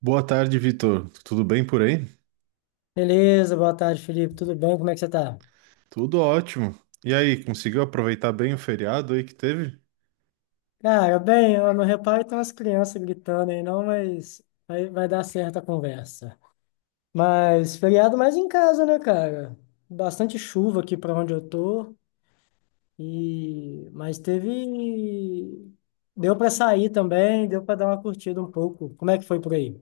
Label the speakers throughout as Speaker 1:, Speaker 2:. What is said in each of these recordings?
Speaker 1: Boa tarde, Vitor. Tudo bem por aí?
Speaker 2: Beleza, boa tarde, Felipe. Tudo bem? Como é que você tá?
Speaker 1: Tudo ótimo. E aí, conseguiu aproveitar bem o feriado aí que teve?
Speaker 2: Cara, bem, eu não reparo tem umas crianças gritando aí, não, mas vai dar certo a conversa. Mas feriado mais em casa, né, cara? Bastante chuva aqui pra onde eu tô e mas teve deu pra sair também, deu pra dar uma curtida um pouco. Como é que foi por aí?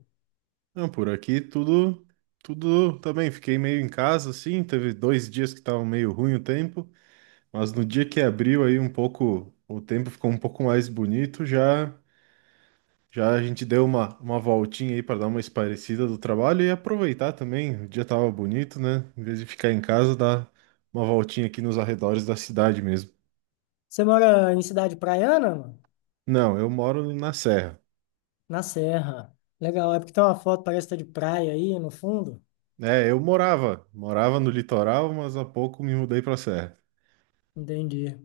Speaker 1: Não, por aqui tudo, tudo também. Fiquei meio em casa, assim. Teve dois dias que estavam meio ruim o tempo, mas no dia que abriu aí um pouco, o tempo ficou um pouco mais bonito. Já a gente deu uma voltinha aí para dar uma esparecida do trabalho e aproveitar também. O dia tava bonito, né? Em vez de ficar em casa, dar uma voltinha aqui nos arredores da cidade mesmo.
Speaker 2: Você mora em cidade praiana, mano?
Speaker 1: Não, eu moro na Serra.
Speaker 2: Na Serra. Legal, é porque tem uma foto, parece que tá de praia aí no fundo.
Speaker 1: É, morava no litoral, mas há pouco me mudei pra serra.
Speaker 2: Entendi.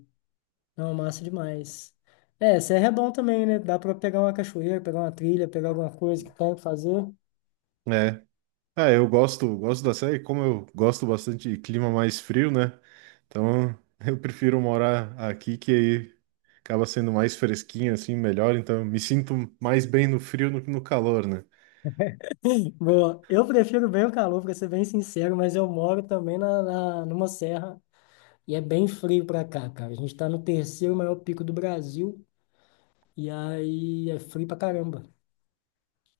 Speaker 2: Não, massa demais. É, serra é bom também, né? Dá pra pegar uma cachoeira, pegar uma trilha, pegar alguma coisa que tem que fazer.
Speaker 1: É. Ah, gosto da serra e como eu gosto bastante de clima mais frio, né? Então, eu prefiro morar aqui que aí acaba sendo mais fresquinho assim, melhor, então eu me sinto mais bem no frio do que no calor, né?
Speaker 2: Boa, eu prefiro bem o calor, pra ser bem sincero, mas eu moro também numa serra e é bem frio pra cá, cara. A gente tá no terceiro maior pico do Brasil e aí é frio pra caramba.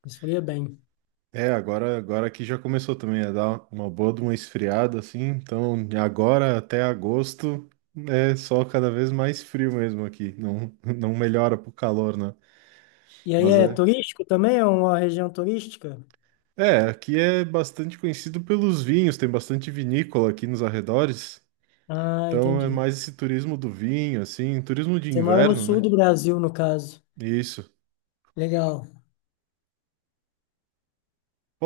Speaker 2: Esfria bem.
Speaker 1: É, agora aqui já começou também a dar uma boa de uma esfriada, assim. Então, de agora até agosto é só cada vez mais frio mesmo aqui. Não, não melhora pro calor, né?
Speaker 2: E aí
Speaker 1: Mas
Speaker 2: é
Speaker 1: é.
Speaker 2: turístico também? É uma região turística?
Speaker 1: É, aqui é bastante conhecido pelos vinhos, tem bastante vinícola aqui nos arredores.
Speaker 2: Ah,
Speaker 1: Então é
Speaker 2: entendi.
Speaker 1: mais esse turismo do vinho, assim, turismo de
Speaker 2: Você mora no
Speaker 1: inverno,
Speaker 2: sul
Speaker 1: né?
Speaker 2: do Brasil, no caso.
Speaker 1: Isso.
Speaker 2: Legal.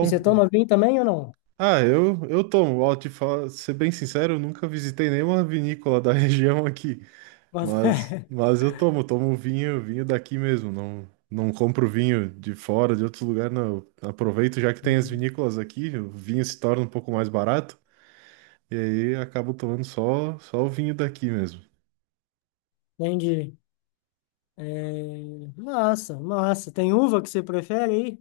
Speaker 2: E você toma vinho também ou não?
Speaker 1: ah, eu tomo, ó, te falar, ser bem sincero, eu nunca visitei nenhuma vinícola da região aqui.
Speaker 2: Bota.
Speaker 1: Mas eu tomo vinho, vinho daqui mesmo, não, não compro vinho de fora, de outros lugares, não. Eu aproveito já que tem as vinícolas aqui, o vinho se torna um pouco mais barato, e aí acabo tomando só o vinho daqui mesmo.
Speaker 2: Entendi. É, massa, massa. Tem uva que você prefere aí?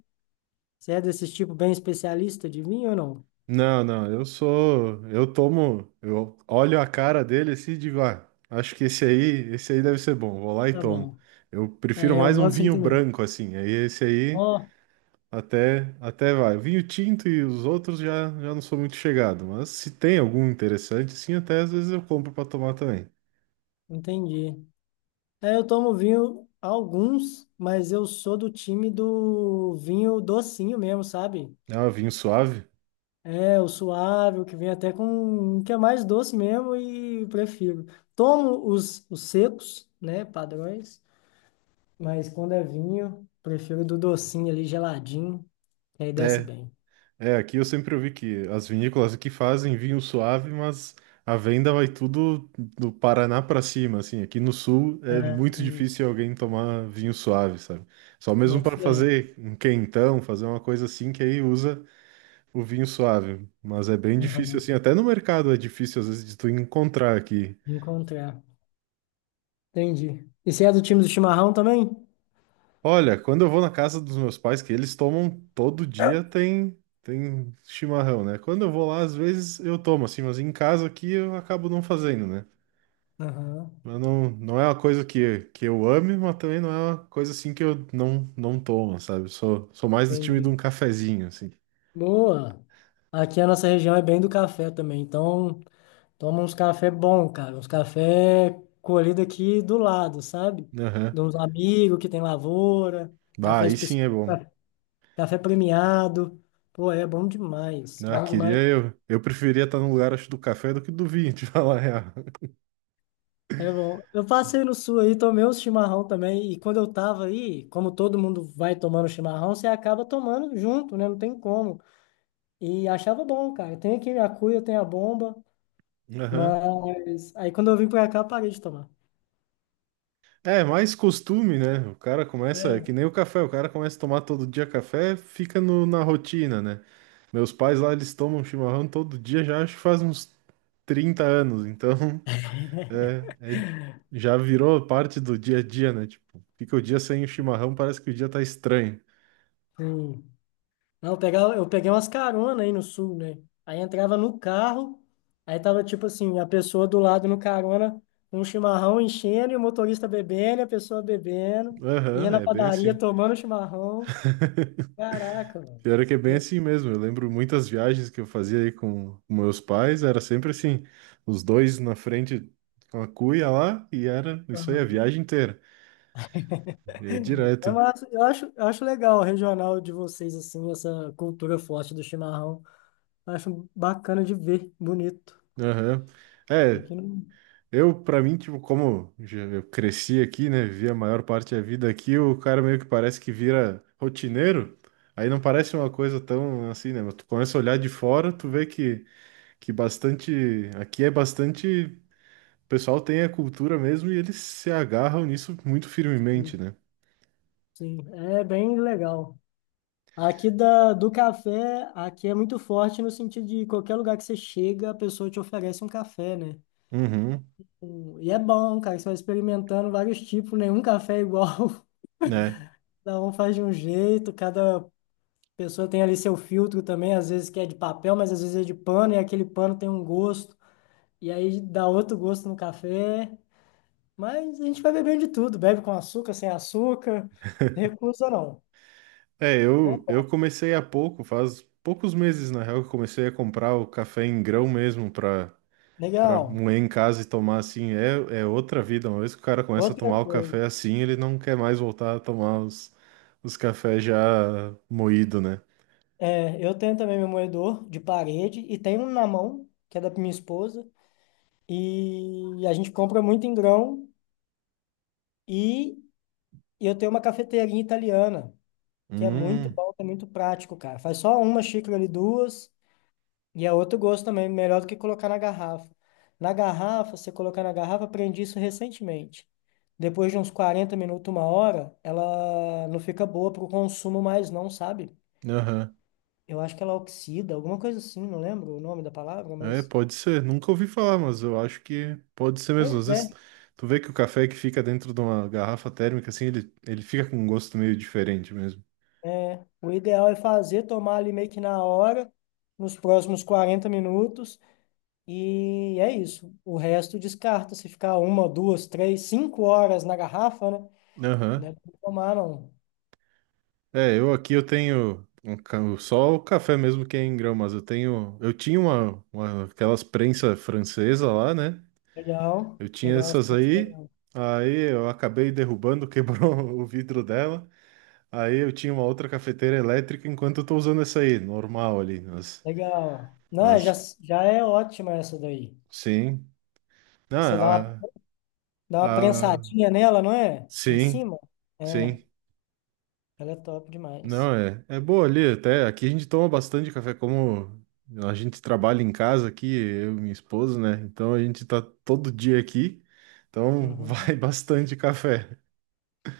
Speaker 2: Você é desses tipo bem especialista de vinho ou não?
Speaker 1: Não, não, eu tomo, eu olho a cara dele assim e digo, ah, acho que esse aí deve ser bom, vou lá e
Speaker 2: Tá
Speaker 1: tomo.
Speaker 2: bom.
Speaker 1: Eu prefiro
Speaker 2: É, eu
Speaker 1: mais
Speaker 2: vou
Speaker 1: um
Speaker 2: assim
Speaker 1: vinho
Speaker 2: também.
Speaker 1: branco assim, aí esse aí.
Speaker 2: Ó,
Speaker 1: Até vai. O vinho tinto e os outros já não sou muito chegado, mas se tem algum interessante, sim, até às vezes eu compro para tomar também.
Speaker 2: entendi. É, eu tomo vinho alguns, mas eu sou do time do vinho docinho mesmo, sabe?
Speaker 1: Ah, vinho suave?
Speaker 2: É, o suave, o que vem até com, que é mais doce mesmo e prefiro. Tomo os secos, né, padrões, mas quando é vinho, prefiro do docinho ali, geladinho. E aí desce
Speaker 1: É,
Speaker 2: bem.
Speaker 1: aqui eu sempre ouvi que as vinícolas aqui fazem vinho suave, mas a venda vai tudo do Paraná para cima, assim. Aqui no sul é
Speaker 2: Ah,
Speaker 1: muito difícil alguém tomar vinho suave, sabe? Só mesmo
Speaker 2: boto
Speaker 1: para
Speaker 2: fé.
Speaker 1: fazer um quentão, fazer uma coisa assim, que aí usa o vinho suave. Mas é bem difícil,
Speaker 2: Aham.
Speaker 1: assim, até no mercado é difícil às vezes de tu encontrar aqui.
Speaker 2: Encontrar. Entendi. E você é do time do chimarrão também?
Speaker 1: Olha, quando eu vou na casa dos meus pais, que eles tomam todo dia, tem chimarrão, né? Quando eu vou lá, às vezes eu tomo assim, mas em casa aqui eu acabo não fazendo, né?
Speaker 2: Aham,
Speaker 1: Mas não, não é uma coisa que eu ame, mas também não é uma coisa assim que eu não tomo, sabe? Sou mais do time de
Speaker 2: entendi.
Speaker 1: um cafezinho, assim.
Speaker 2: Boa. Aqui a nossa região é bem do café também, então toma uns café bom, cara, uns café colhido aqui do lado, sabe?
Speaker 1: Aham.
Speaker 2: De uns amigos que tem lavoura,
Speaker 1: Bah,
Speaker 2: café
Speaker 1: aí sim
Speaker 2: especial,
Speaker 1: é bom.
Speaker 2: café premiado. Pô, é bom demais,
Speaker 1: Ah,
Speaker 2: bom
Speaker 1: queria
Speaker 2: demais.
Speaker 1: eu. Eu preferia estar no lugar, acho, do café do que do vinho, te falar a real.
Speaker 2: É bom. Eu passei no sul aí, tomei uns chimarrão também. E quando eu tava aí, como todo mundo vai tomando chimarrão, você acaba tomando junto, né? Não tem como. E achava bom, cara. Tem aqui a cuia, tem a bomba,
Speaker 1: Aham.
Speaker 2: mas aí quando eu vim pra cá, eu parei de tomar.
Speaker 1: É, mais costume, né? O cara começa, é
Speaker 2: É,
Speaker 1: que nem o café, o cara começa a tomar todo dia café, fica na rotina, né? Meus pais lá, eles tomam chimarrão todo dia, já acho que faz uns 30 anos, então é, é- já virou parte do dia a dia, né? Tipo, fica o dia sem o chimarrão, parece que o dia tá estranho.
Speaker 2: sim. Não, eu pegava, eu peguei umas caronas aí no sul, né? Aí entrava no carro, aí tava tipo assim, a pessoa do lado no carona, um chimarrão enchendo e o motorista bebendo, e a pessoa bebendo, ia
Speaker 1: Aham,
Speaker 2: na
Speaker 1: é bem
Speaker 2: padaria
Speaker 1: assim.
Speaker 2: tomando chimarrão. Caraca, mano.
Speaker 1: Pior é que é bem assim mesmo. Eu lembro muitas viagens que eu fazia aí com meus pais, era sempre assim, os dois na frente com a cuia lá, e era isso aí a
Speaker 2: Aham.
Speaker 1: viagem inteira. E é
Speaker 2: É
Speaker 1: direto.
Speaker 2: massa. Eu acho legal o regional de vocês, assim, essa cultura forte do chimarrão. Acho bacana de ver, bonito.
Speaker 1: Aham. É,
Speaker 2: Aqui não.
Speaker 1: eu, pra mim, tipo, eu cresci aqui, né, vivi a maior parte da vida aqui, o cara meio que parece que vira rotineiro. Aí não parece uma coisa tão assim, né? Mas tu começa a olhar de fora, tu vê que bastante. Aqui é bastante. O pessoal tem a cultura mesmo e eles se agarram nisso muito firmemente, né?
Speaker 2: Sim, é bem legal. Aqui do café, aqui é muito forte no sentido de qualquer lugar que você chega, a pessoa te oferece um café, né?
Speaker 1: Uhum,
Speaker 2: E é bom, cara, que você vai experimentando vários tipos, nenhum café é igual.
Speaker 1: né?
Speaker 2: Cada um faz de um jeito, cada a pessoa tem ali seu filtro também, às vezes que é de papel, mas às vezes é de pano, e aquele pano tem um gosto, e aí dá outro gosto no café. Mas a gente vai bebendo de tudo, bebe com açúcar, sem açúcar, recusa não.
Speaker 1: É,
Speaker 2: É,
Speaker 1: eu comecei há pouco, faz poucos meses, na real, que eu comecei a comprar o café em grão mesmo para para
Speaker 2: legal.
Speaker 1: moer em casa e tomar assim. É, é outra vida. Uma vez que o cara começa a
Speaker 2: Outra
Speaker 1: tomar o
Speaker 2: coisa,
Speaker 1: café assim, ele não quer mais voltar a tomar os cafés já moído, né?
Speaker 2: é, eu tenho também meu moedor de parede e tenho um na mão, que é da minha esposa, e a gente compra muito em grão e eu tenho uma cafeteirinha italiana, que é muito
Speaker 1: Hum,
Speaker 2: bom, é muito prático, cara. Faz só uma xícara ali, duas. E é outro gosto também, melhor do que colocar na garrafa. Na garrafa, você colocar na garrafa, aprendi isso recentemente. Depois de uns 40 minutos, uma hora, ela não fica boa para o consumo mais não, sabe?
Speaker 1: aham.
Speaker 2: Eu acho que ela oxida, alguma coisa assim, não lembro o nome da palavra,
Speaker 1: É,
Speaker 2: mas...
Speaker 1: pode ser. Nunca ouvi falar, mas eu acho que pode ser mesmo. Às
Speaker 2: Pois
Speaker 1: vezes,
Speaker 2: é,
Speaker 1: tu vê que o café que fica dentro de uma garrafa térmica, assim, ele fica com um gosto meio diferente mesmo.
Speaker 2: é, o ideal é fazer, tomar ali meio que na hora, nos próximos 40 minutos, e é isso. O resto descarta, se ficar uma, duas, três, cinco horas na garrafa, né? Não
Speaker 1: Aham.
Speaker 2: é pra tomar, não.
Speaker 1: É, eu tenho um só o café mesmo que é em grão, mas eu tenho. Eu tinha aquelas prensa francesa lá, né?
Speaker 2: Legal,
Speaker 1: Eu tinha
Speaker 2: legal, essa
Speaker 1: essas
Speaker 2: conversa é
Speaker 1: aí,
Speaker 2: legal.
Speaker 1: aí eu acabei derrubando, quebrou o vidro dela. Aí eu tinha uma outra cafeteira elétrica enquanto eu tô usando essa aí, normal ali,
Speaker 2: Legal. Não, é, já,
Speaker 1: mas
Speaker 2: já é ótima essa daí.
Speaker 1: sim.
Speaker 2: Você dá uma,
Speaker 1: Ah,
Speaker 2: dá uma
Speaker 1: ah,
Speaker 2: prensadinha nela, não é? Em
Speaker 1: sim,
Speaker 2: cima? É,
Speaker 1: sim.
Speaker 2: ela é top demais.
Speaker 1: Não, é boa ali, até aqui a gente toma bastante café, como a gente trabalha em casa aqui, eu e minha esposa, né? Então a gente tá todo dia aqui, então
Speaker 2: Uhum.
Speaker 1: vai bastante café.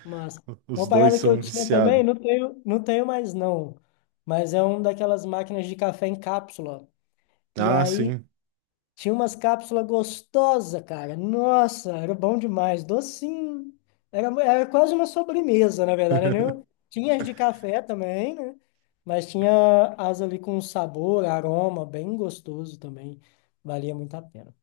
Speaker 2: Mas
Speaker 1: Os
Speaker 2: uma
Speaker 1: dois
Speaker 2: parada que eu
Speaker 1: são
Speaker 2: tinha também,
Speaker 1: viciados.
Speaker 2: não tenho, não tenho mais não, mas é uma daquelas máquinas de café em cápsula. E
Speaker 1: Ah,
Speaker 2: aí
Speaker 1: sim.
Speaker 2: tinha umas cápsulas gostosas, cara. Nossa, era bom demais. Docinho. Era, era quase uma sobremesa, na verdade, né? Tinha as de café também, né? Mas tinha as ali com sabor, aroma, bem gostoso também. Valia muito a pena.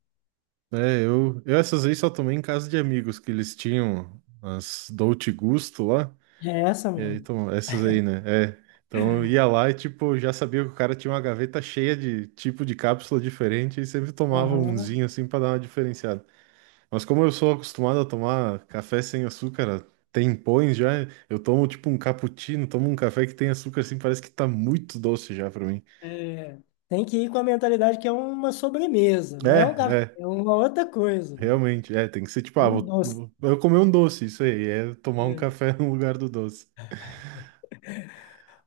Speaker 1: É, eu essas aí só tomei em casa de amigos, que eles tinham as Dolce Gusto lá.
Speaker 2: É essa
Speaker 1: E aí,
Speaker 2: mesmo.
Speaker 1: então, essas aí, né? É. Então eu ia lá e, tipo, já sabia que o cara tinha uma gaveta cheia de tipo de cápsula diferente e sempre tomava
Speaker 2: Aham.
Speaker 1: umzinho assim pra dar uma diferenciada. Mas como eu sou acostumado a tomar café sem açúcar, tem pões já, eu tomo tipo um cappuccino, tomo um café que tem açúcar assim, parece que tá muito doce já pra mim.
Speaker 2: É, tem que ir com a mentalidade que é uma sobremesa, não
Speaker 1: É,
Speaker 2: é um café,
Speaker 1: é,
Speaker 2: é uma outra coisa, velho.
Speaker 1: realmente, é, tem que ser tipo,
Speaker 2: É
Speaker 1: ah,
Speaker 2: um doce.
Speaker 1: vou eu comer um doce, isso aí, é tomar um
Speaker 2: É.
Speaker 1: café no lugar do doce.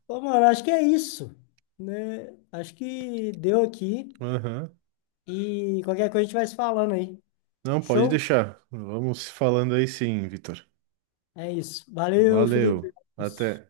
Speaker 2: Ô, mano, acho que é isso, né? Acho que deu aqui.
Speaker 1: Aham.
Speaker 2: E qualquer coisa a gente vai se falando aí.
Speaker 1: Não, pode
Speaker 2: Show?
Speaker 1: deixar. Vamos falando aí sim, Vitor.
Speaker 2: É isso. Valeu,
Speaker 1: Valeu.
Speaker 2: Felipe.
Speaker 1: Até.